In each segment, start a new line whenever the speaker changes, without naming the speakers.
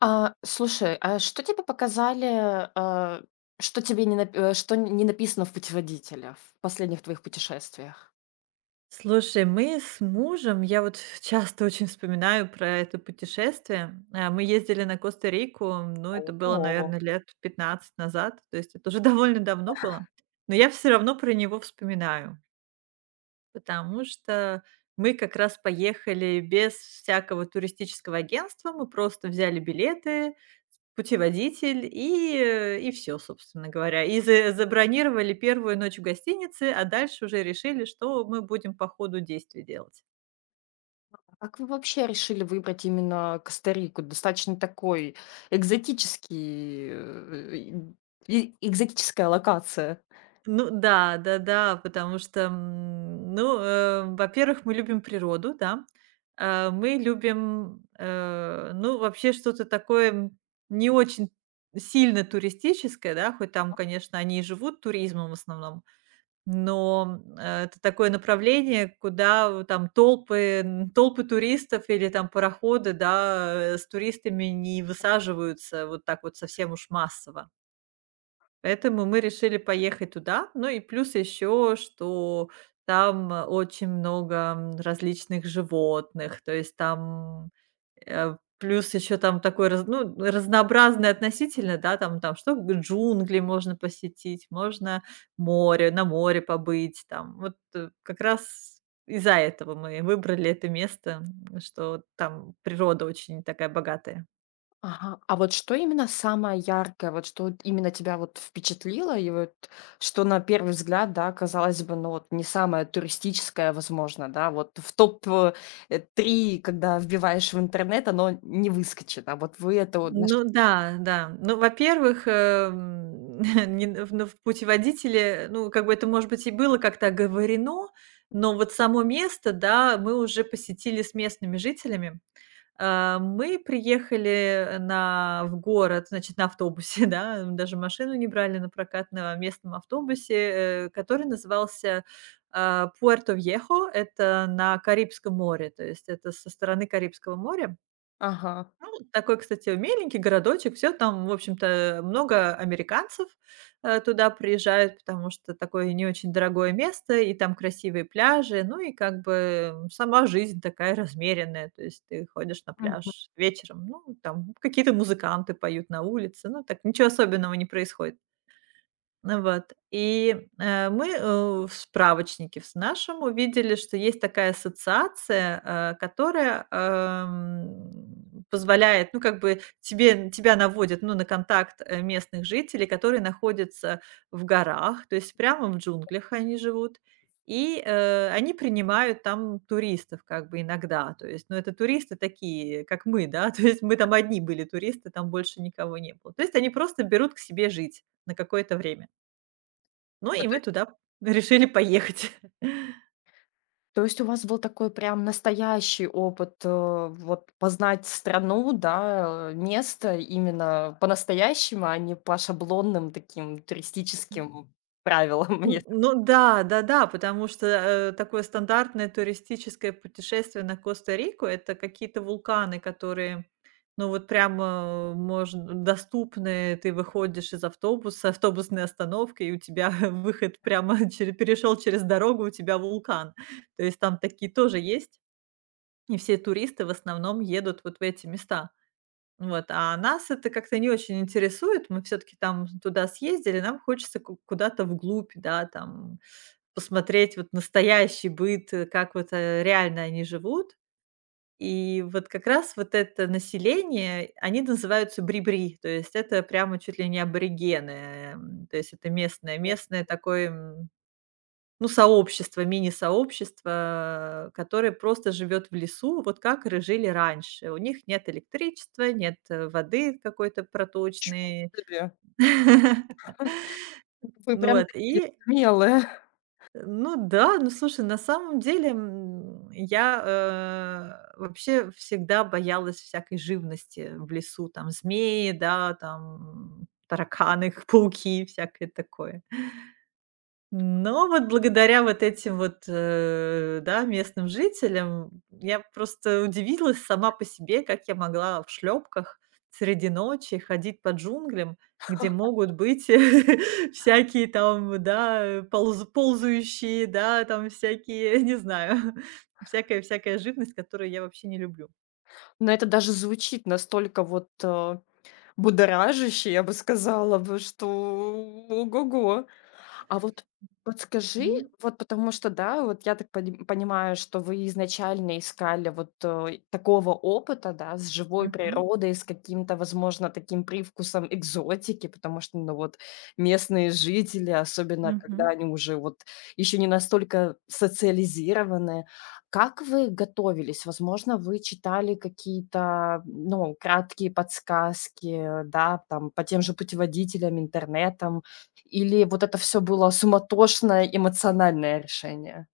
Слушай, а что тебе показали, а, что тебе не нап э, что не написано в путеводителе в последних твоих путешествиях?
Слушай, мы с мужем, я вот часто очень вспоминаю про это путешествие. Мы ездили на Коста-Рику, ну, это было,
О.
наверное, лет 15 назад, то есть это уже довольно давно было. Но я все равно про него вспоминаю. Потому что мы как раз поехали без всякого туристического агентства. Мы просто взяли билеты, путеводитель и все, собственно говоря. И за забронировали первую ночь в гостинице, а дальше уже решили, что мы будем по ходу действий делать.
Как вы вообще решили выбрать именно Коста-Рику? Достаточно такой экзотический, экзотическая локация.
Ну да, да-да, потому что, ну, во-первых, мы любим природу, да. Мы любим, ну, вообще что-то такое, не очень сильно туристическое, да, хоть там, конечно, они и живут туризмом в основном, но, это такое направление, куда в там толпы туристов или там пароходы, да, с туристами не высаживаются вот так вот совсем уж массово. Поэтому мы решили поехать туда. Ну и плюс еще, что там очень много, различных животных, то есть там, плюс еще там такой раз ну, разнообразный относительно, да, там что г джунгли можно посетить, на море побыть там. Вот, как раз из-за этого мы выбрали это место, что там природа очень такая богатая.
Ага. А вот что именно самое яркое, вот что вот именно тебя вот впечатлило, и вот что на первый взгляд, да, казалось бы, ну вот не самое туристическое, возможно, да, вот в три, когда вбиваешь в интернет, оно не выскочит, а вот вы это вот.
Ну да, да. Ну, во-первых, не н в ну, в путеводителе, ну, как бы это, может быть, и было как-то оговорено, но вот само место, да, мы уже посетили с местными жителями. Мы приехали на в город, значит, на автобусе, да, даже машину не брали на прокат на местном автобусе, который назывался, Пуэрто-Вьехо. Это на Карибском море, то есть это со стороны Карибского моря.
Ага.
Ну, такой, кстати, миленький городочек, все там, в общем-то, много американцев, туда приезжают, потому что такое не очень дорогое место, и там красивые пляжи, ну и как бы сама жизнь такая размеренная. То есть ты ходишь на
Мгм.
пляж вечером, ну, там какие-то музыканты поют на улице, ну так, ничего особенного не происходит. Ну вот. И, мы, в справочнике в нашем увидели, что есть такая ассоциация, которая, позволяет, ну, как бы тебе тебя наводит, ну, на контакт, местных жителей, которые находятся в горах, то есть прямо в джунглях они живут. И, они принимают там туристов как бы иногда. То есть, ну, это туристы такие, как мы, да, то есть мы там одни были туристы, там больше никого не было. То есть они просто берут к себе жить на какое-то время. Ну
Ну,
и
то
мы туда решили поехать.
то есть у вас был такой прям настоящий опыт, вот познать страну, да, место именно по-настоящему, а не по шаблонным таким туристическим правилам.
Н ну да, да-да, потому что, такое стандартное туристическое путешествие на Коста-Рику — это какие-то вулканы, которые, ну, вот прямо можно можн доступны. Ты выходишь из автобуса, автобусной остановки, и у тебя выход прямо перешел через дорогу, у тебя вулкан. То есть там такие тоже есть, и все туристы в основном едут вот в эти места. Вот, а нас это как-то не очень интересует. Мы все таки там туда съездили, нам хочется ку куда-то вглубь, да, там посмотреть вот настоящий быт, как вот, реально они живут. И вот как раз вот это население, они называются брибри, то есть это прямо чуть ли не аборигены, то есть это местное такой, ну, сообщество, мини-сообщество, которое просто живет в лесу, вот как р жили раньше. У них нет электричества, нет, воды какой-то
Ничего
проточной.
себе! Вы
Ну
прям
вот.
такие
И
смелые.
ну да, ну слушай, на самом деле, я, вообще всегда боялась всякой живности в лесу, там змеи, да, там тараканы, пауки, всякое такое. Но вот благодаря вот этим вот, да, местным жителям я просто удивилась сама по себе, как я могла в шлепках среди ночи ходить по джунглям, где могут быть всякие там, да, ползающие, да, там всякие, не знаю, всякая живность, которую я вообще не люблю.
Но это даже звучит настолько будоражаще, я бы сказала бы, что ого-го. А вот подскажи,
Мгм.
вот потому что, да, вот я так понимаю, что вы изначально искали такого опыта, да, с живой
Мгм.
природой, с каким-то, возможно, таким привкусом экзотики, потому что, ну вот, местные жители, особенно когда
Мгм.
они уже вот еще не настолько социализированы, как вы готовились? Возможно, вы читали какие-то, ну, краткие подсказки, да, там, по тем же путеводителям, интернетам, или вот это все было суматошное эмоциональное решение?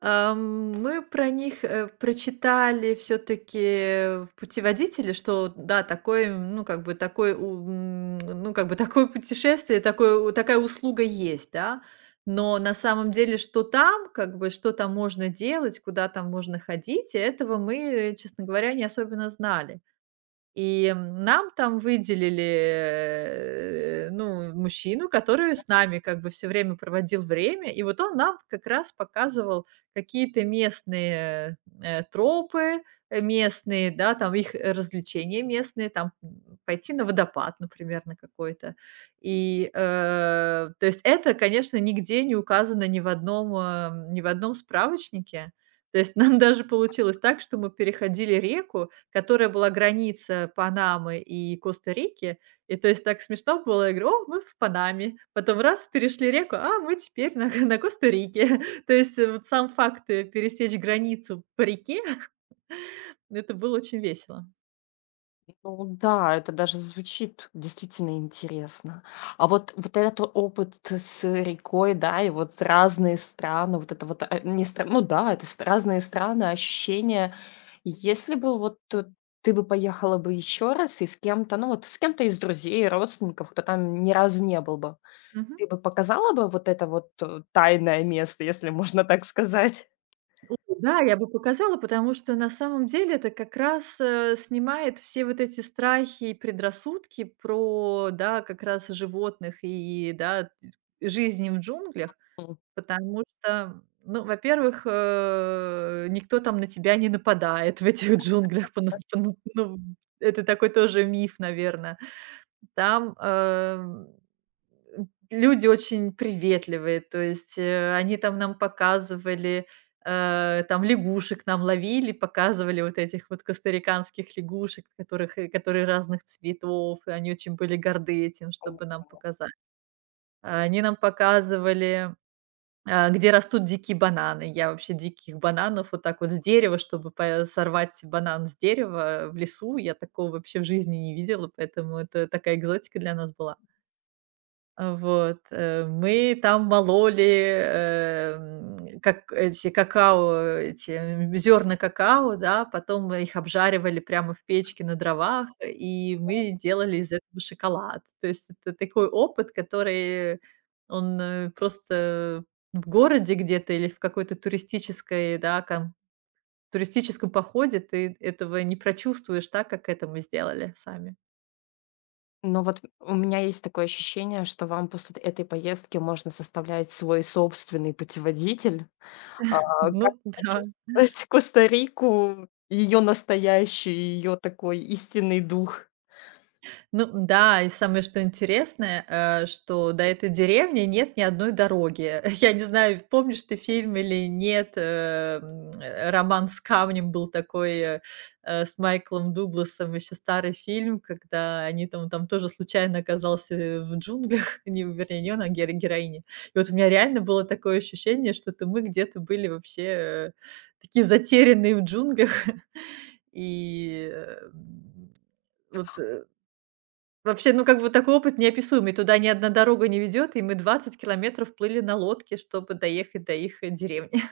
Мы про них, прочитали все таки в путеводителе, что да, такой, ну, как бы такой, ну, как бы такое путешествие, такое у такая услуга есть, да. Но на самом деле, что там, как бы, что там можно делать, куда там можно ходить, этого мы, честно говоря, не особенно знали. И нам там выделили, ну, мужчину, который с нами как бы все время проводил время. И вот он нам как раз показывал какие-то местные, тропы, местные, да, там их развлечения местные, там, пойти на водопад, например, на какой-то. И, то есть это, конечно, нигде не указано ни в одном справочнике. То есть нам даже получилось так, что мы переходили реку, которая была граница Панамы и Коста-Рики. И то есть так смешно было. Я говорю: «О, мы в Панаме». Потом раз, перешли реку, а мы теперь на на Коста-Рике. То есть вот сам факт, пересечь границу по реке, это было очень весело.
Ну да, это даже звучит действительно интересно. А вот вот этот опыт с рекой, да, и вот разные страны, вот это вот, а, не стран ну да, это ст разные страны, ощущения. Если бы ты бы поехала бы еще раз и с кем-то, ну вот с кем-то из друзей, родственников, кто там ни разу не был бы,
Мгм.
ты бы показала бы вот это вот, тайное место, если можно так сказать?
Да, я бы показала, потому что на самом деле это как раз, снимает все вот эти страхи и предрассудки про, да, как раз животных и, да, жизни в джунглях.
М.
Потому что, ну, во-первых, никто там на тебя не нападает в этих джунглях. Понас пону Ну, это такой тоже миф, наверное. Там, люди очень приветливые, то есть, они там нам показывали, там лягушек нам ловили, показывали вот этих вот костариканских лягушек, которых и которые разных цветов, и они очень были горды этим, чтобы нам показать. Они нам показывали, где растут дикие бананы. Я вообще диких бананов вот так вот с дерева, чтобы по сорвать банан с дерева в лесу, я такого вообще в жизни не видела, поэтому это такая экзотика для нас была. Вот, мы там мололи, как эти какао, эти, зерна какао, да, потом мы их обжаривали прямо в печке на дровах, и мы делали из этого шоколад. То есть это такой опыт, который он, просто в городе где-то или в какой-то туристической, да, ком туристическом походе ты этого не прочувствуешь так, как это мы сделали сами.
Но вот у меня есть такое ощущение, что вам после этой поездки можно составлять свой собственный путеводитель. А, как
Ну да.
почувствовать Коста-Рику, ее настоящий, ее такой истинный дух.
Ну да, и самое, что интересное, что до этой деревни нет ни одной дороги. Я не знаю, помнишь ты фильм или нет, «Роман с камнем» был такой, с Майклом Дугласом, еще старый фильм, когда они там тоже случайно оказался, в джунглях, не, вернее, не он, а героиня. И вот у меня реально было такое ощущение, что это мы где-то были вообще, такие затерянные в джунглях. И, вот, э, вообще, ну, как бы такой опыт неописуемый. Туда ни одна дорога не ведет, и мы 20 километров плыли на лодке, чтобы доехать до их, деревни.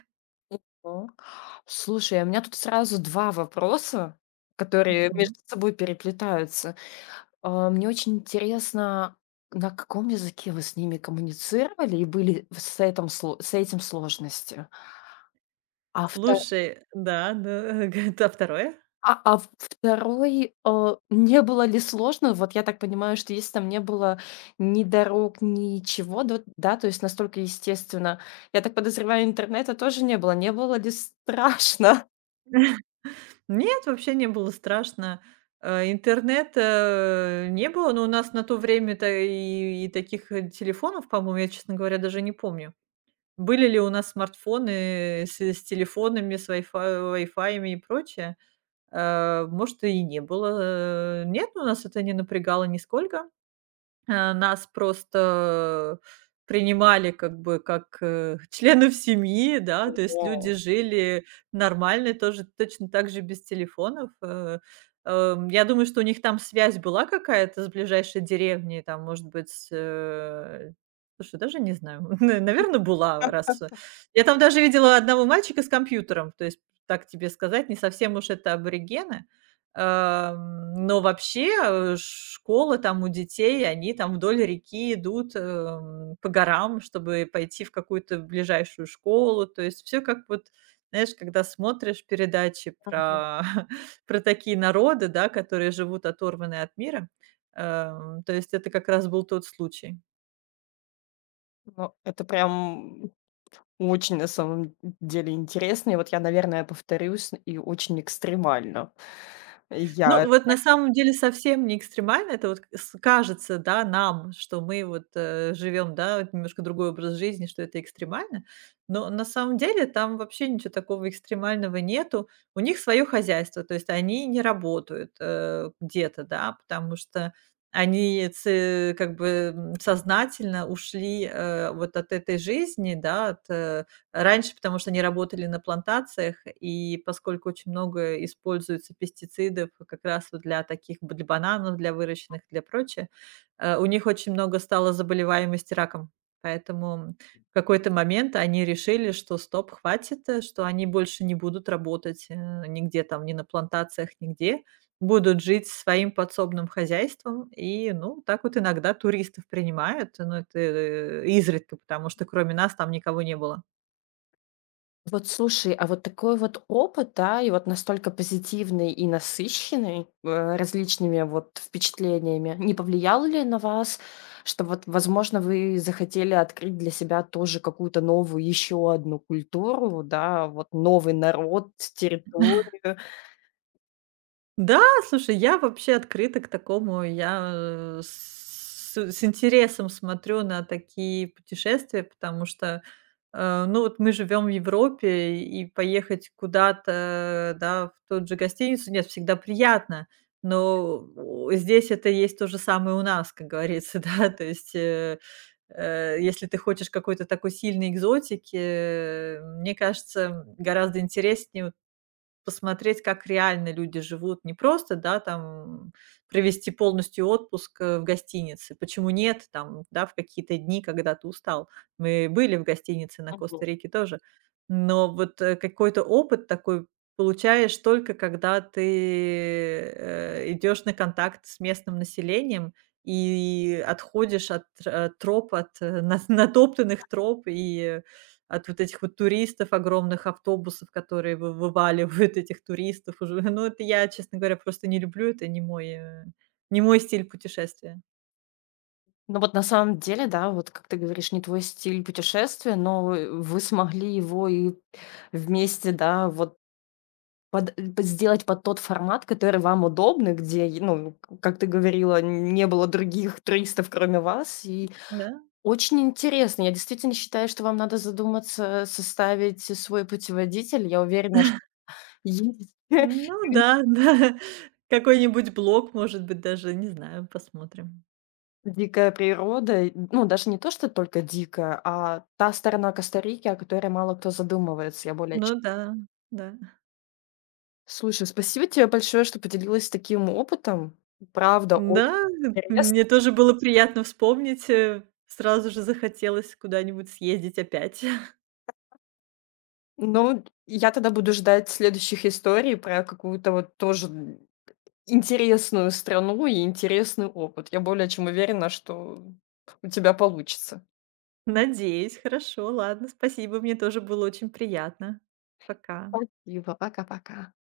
О, слушай, а у меня тут сразу 2 вопроса, которые
Мгм.
между собой переплетаются. А, мне очень интересно, на каком языке вы с ними коммуницировали и были с этом сло с этим сложности? А
Слушай, да, да, г а 2?
а в 2, э, не было ли сложно? Вот я так понимаю, что если там не было ни дорог, ничего, да да, то есть настолько естественно. Я так подозреваю, интернета тоже не было. Не было ли страшно?
Нет, вообще не было страшно. Интернета не было, но у нас на то время-то и таких, телефонов, по-моему, я, честно говоря, даже не помню. Были ли у нас смартфоны с телефонами, с вайфаями и прочее? Э, может, и не было. Э, нет, у нас это не напрягало нисколько. Э, нас просто принимали как бы как, э, членов семьи, да, то есть люди
Ого.
жили нормально, тоже точно так же без телефонов. Я думаю, что у них там связь была какая-то с ближайшей деревней, там, может быть, с, слушай, даже не знаю, наверное, была, раз я там даже видела одного мальчика с компьютером, то есть, так тебе сказать, не совсем уж это аборигены. Но вообще, школы там у детей, они там вдоль реки идут, по горам, чтобы пойти в какую-то ближайшую школу. То есть все как вот, знаешь, когда смотришь передачи
Мгм.
про про такие народы, да, которые живут оторванные от мира, то есть это как раз был тот случай.
Ну, это прям очень на самом деле интересно. И вот я, наверное, повторюсь, и очень экстремально.
Ну,
Я.
вот на самом деле совсем не экстремально. Это вот с кажется, да, нам, что мы вот, живем, да, вот немножко другой образ жизни, что это экстремально. Но на самом деле там вообще ничего такого экстремального нету. У них свое хозяйство, то есть они не работают, где-то, да, потому что они ц как бы, сознательно ушли, вот от этой жизни, да, от, раньше, потому что они работали на плантациях, и поскольку очень много используется пестицидов как раз вот для таких, б для бананов, для выращенных, для прочее, у них очень много стало заболеваемости раком. Поэтому в какой-то момент они решили, что стоп, хватит, что они больше не будут работать, нигде там, ни на плантациях, нигде. Будут жить своим подсобным хозяйством и, ну, так вот иногда туристов принимают, но это, изредка, потому что кроме нас там никого не было.
Вот слушай, а вот такой вот опыт, да, и вот настолько позитивный и насыщенный, различными вот впечатлениями, не повлиял ли на вас, что вот, возможно, вы захотели открыть для себя тоже какую-то новую, еще одну культуру, да, вот новый народ, территорию?
Да, слушай, я вообще открыта к такому. Я, э, с с интересом смотрю на такие путешествия, потому что, ну, вот мы живем в Европе, и поехать куда-то, да, в тот же гостиницу, нет, всегда приятно. Но у здесь это есть то же самое у нас, как говорится, да. То есть, если ты хочешь какой-то такой сильной экзотики, мне кажется, гораздо интереснее вот посмотреть, как реально люди живут. Не просто, да, там провести полностью отпуск, в гостинице. Почему нет? Там, да, в какие-то дни, когда ты устал. Мы были в гостинице на
Мгм.
Коста-Рике тоже. Но вот, какой-то опыт такой получаешь только когда ты, идёшь на контакт с местным населением и отходишь от троп, от на натоптанных троп и от вот этих вот туристов, огромных автобусов, которые вы вываливают этих туристов уже. Ну, это я, честно говоря, просто не люблю, это не мой, стиль путешествия.
Ну вот на самом деле, да, вот как ты говоришь, не твой стиль путешествия, но вы смогли его и вместе, да, вот Под п сделать под тот формат, который вам удобный, где, ну, к как ты говорила, не было других туристов, кроме вас. И
Да?
очень интересно. Я действительно считаю, что вам надо задуматься, составить свой путеводитель. Я уверена, что есть
Ну да, да. Какой-нибудь блог, может быть, даже, не знаю, посмотрим.
дикая природа. И, ну, даже не то, что только дикая, а та сторона Коста-Рики, о которой мало кто задумывается, я более
Ну
чем.
да, да.
Слушай, спасибо тебе большое, что поделилась таким опытом. Правда, очень
Да,
интересно.
мне тоже было приятно вспомнить, сразу же захотелось куда-нибудь съездить опять.
Ну, я тогда буду ждать следующих историй про какую-то вот тоже интересную страну и интересный опыт. Я более чем уверена, что у тебя получится.
Надеюсь, хорошо, ладно, спасибо, мне тоже было очень приятно. Пока.
Спасибо, пока-пока.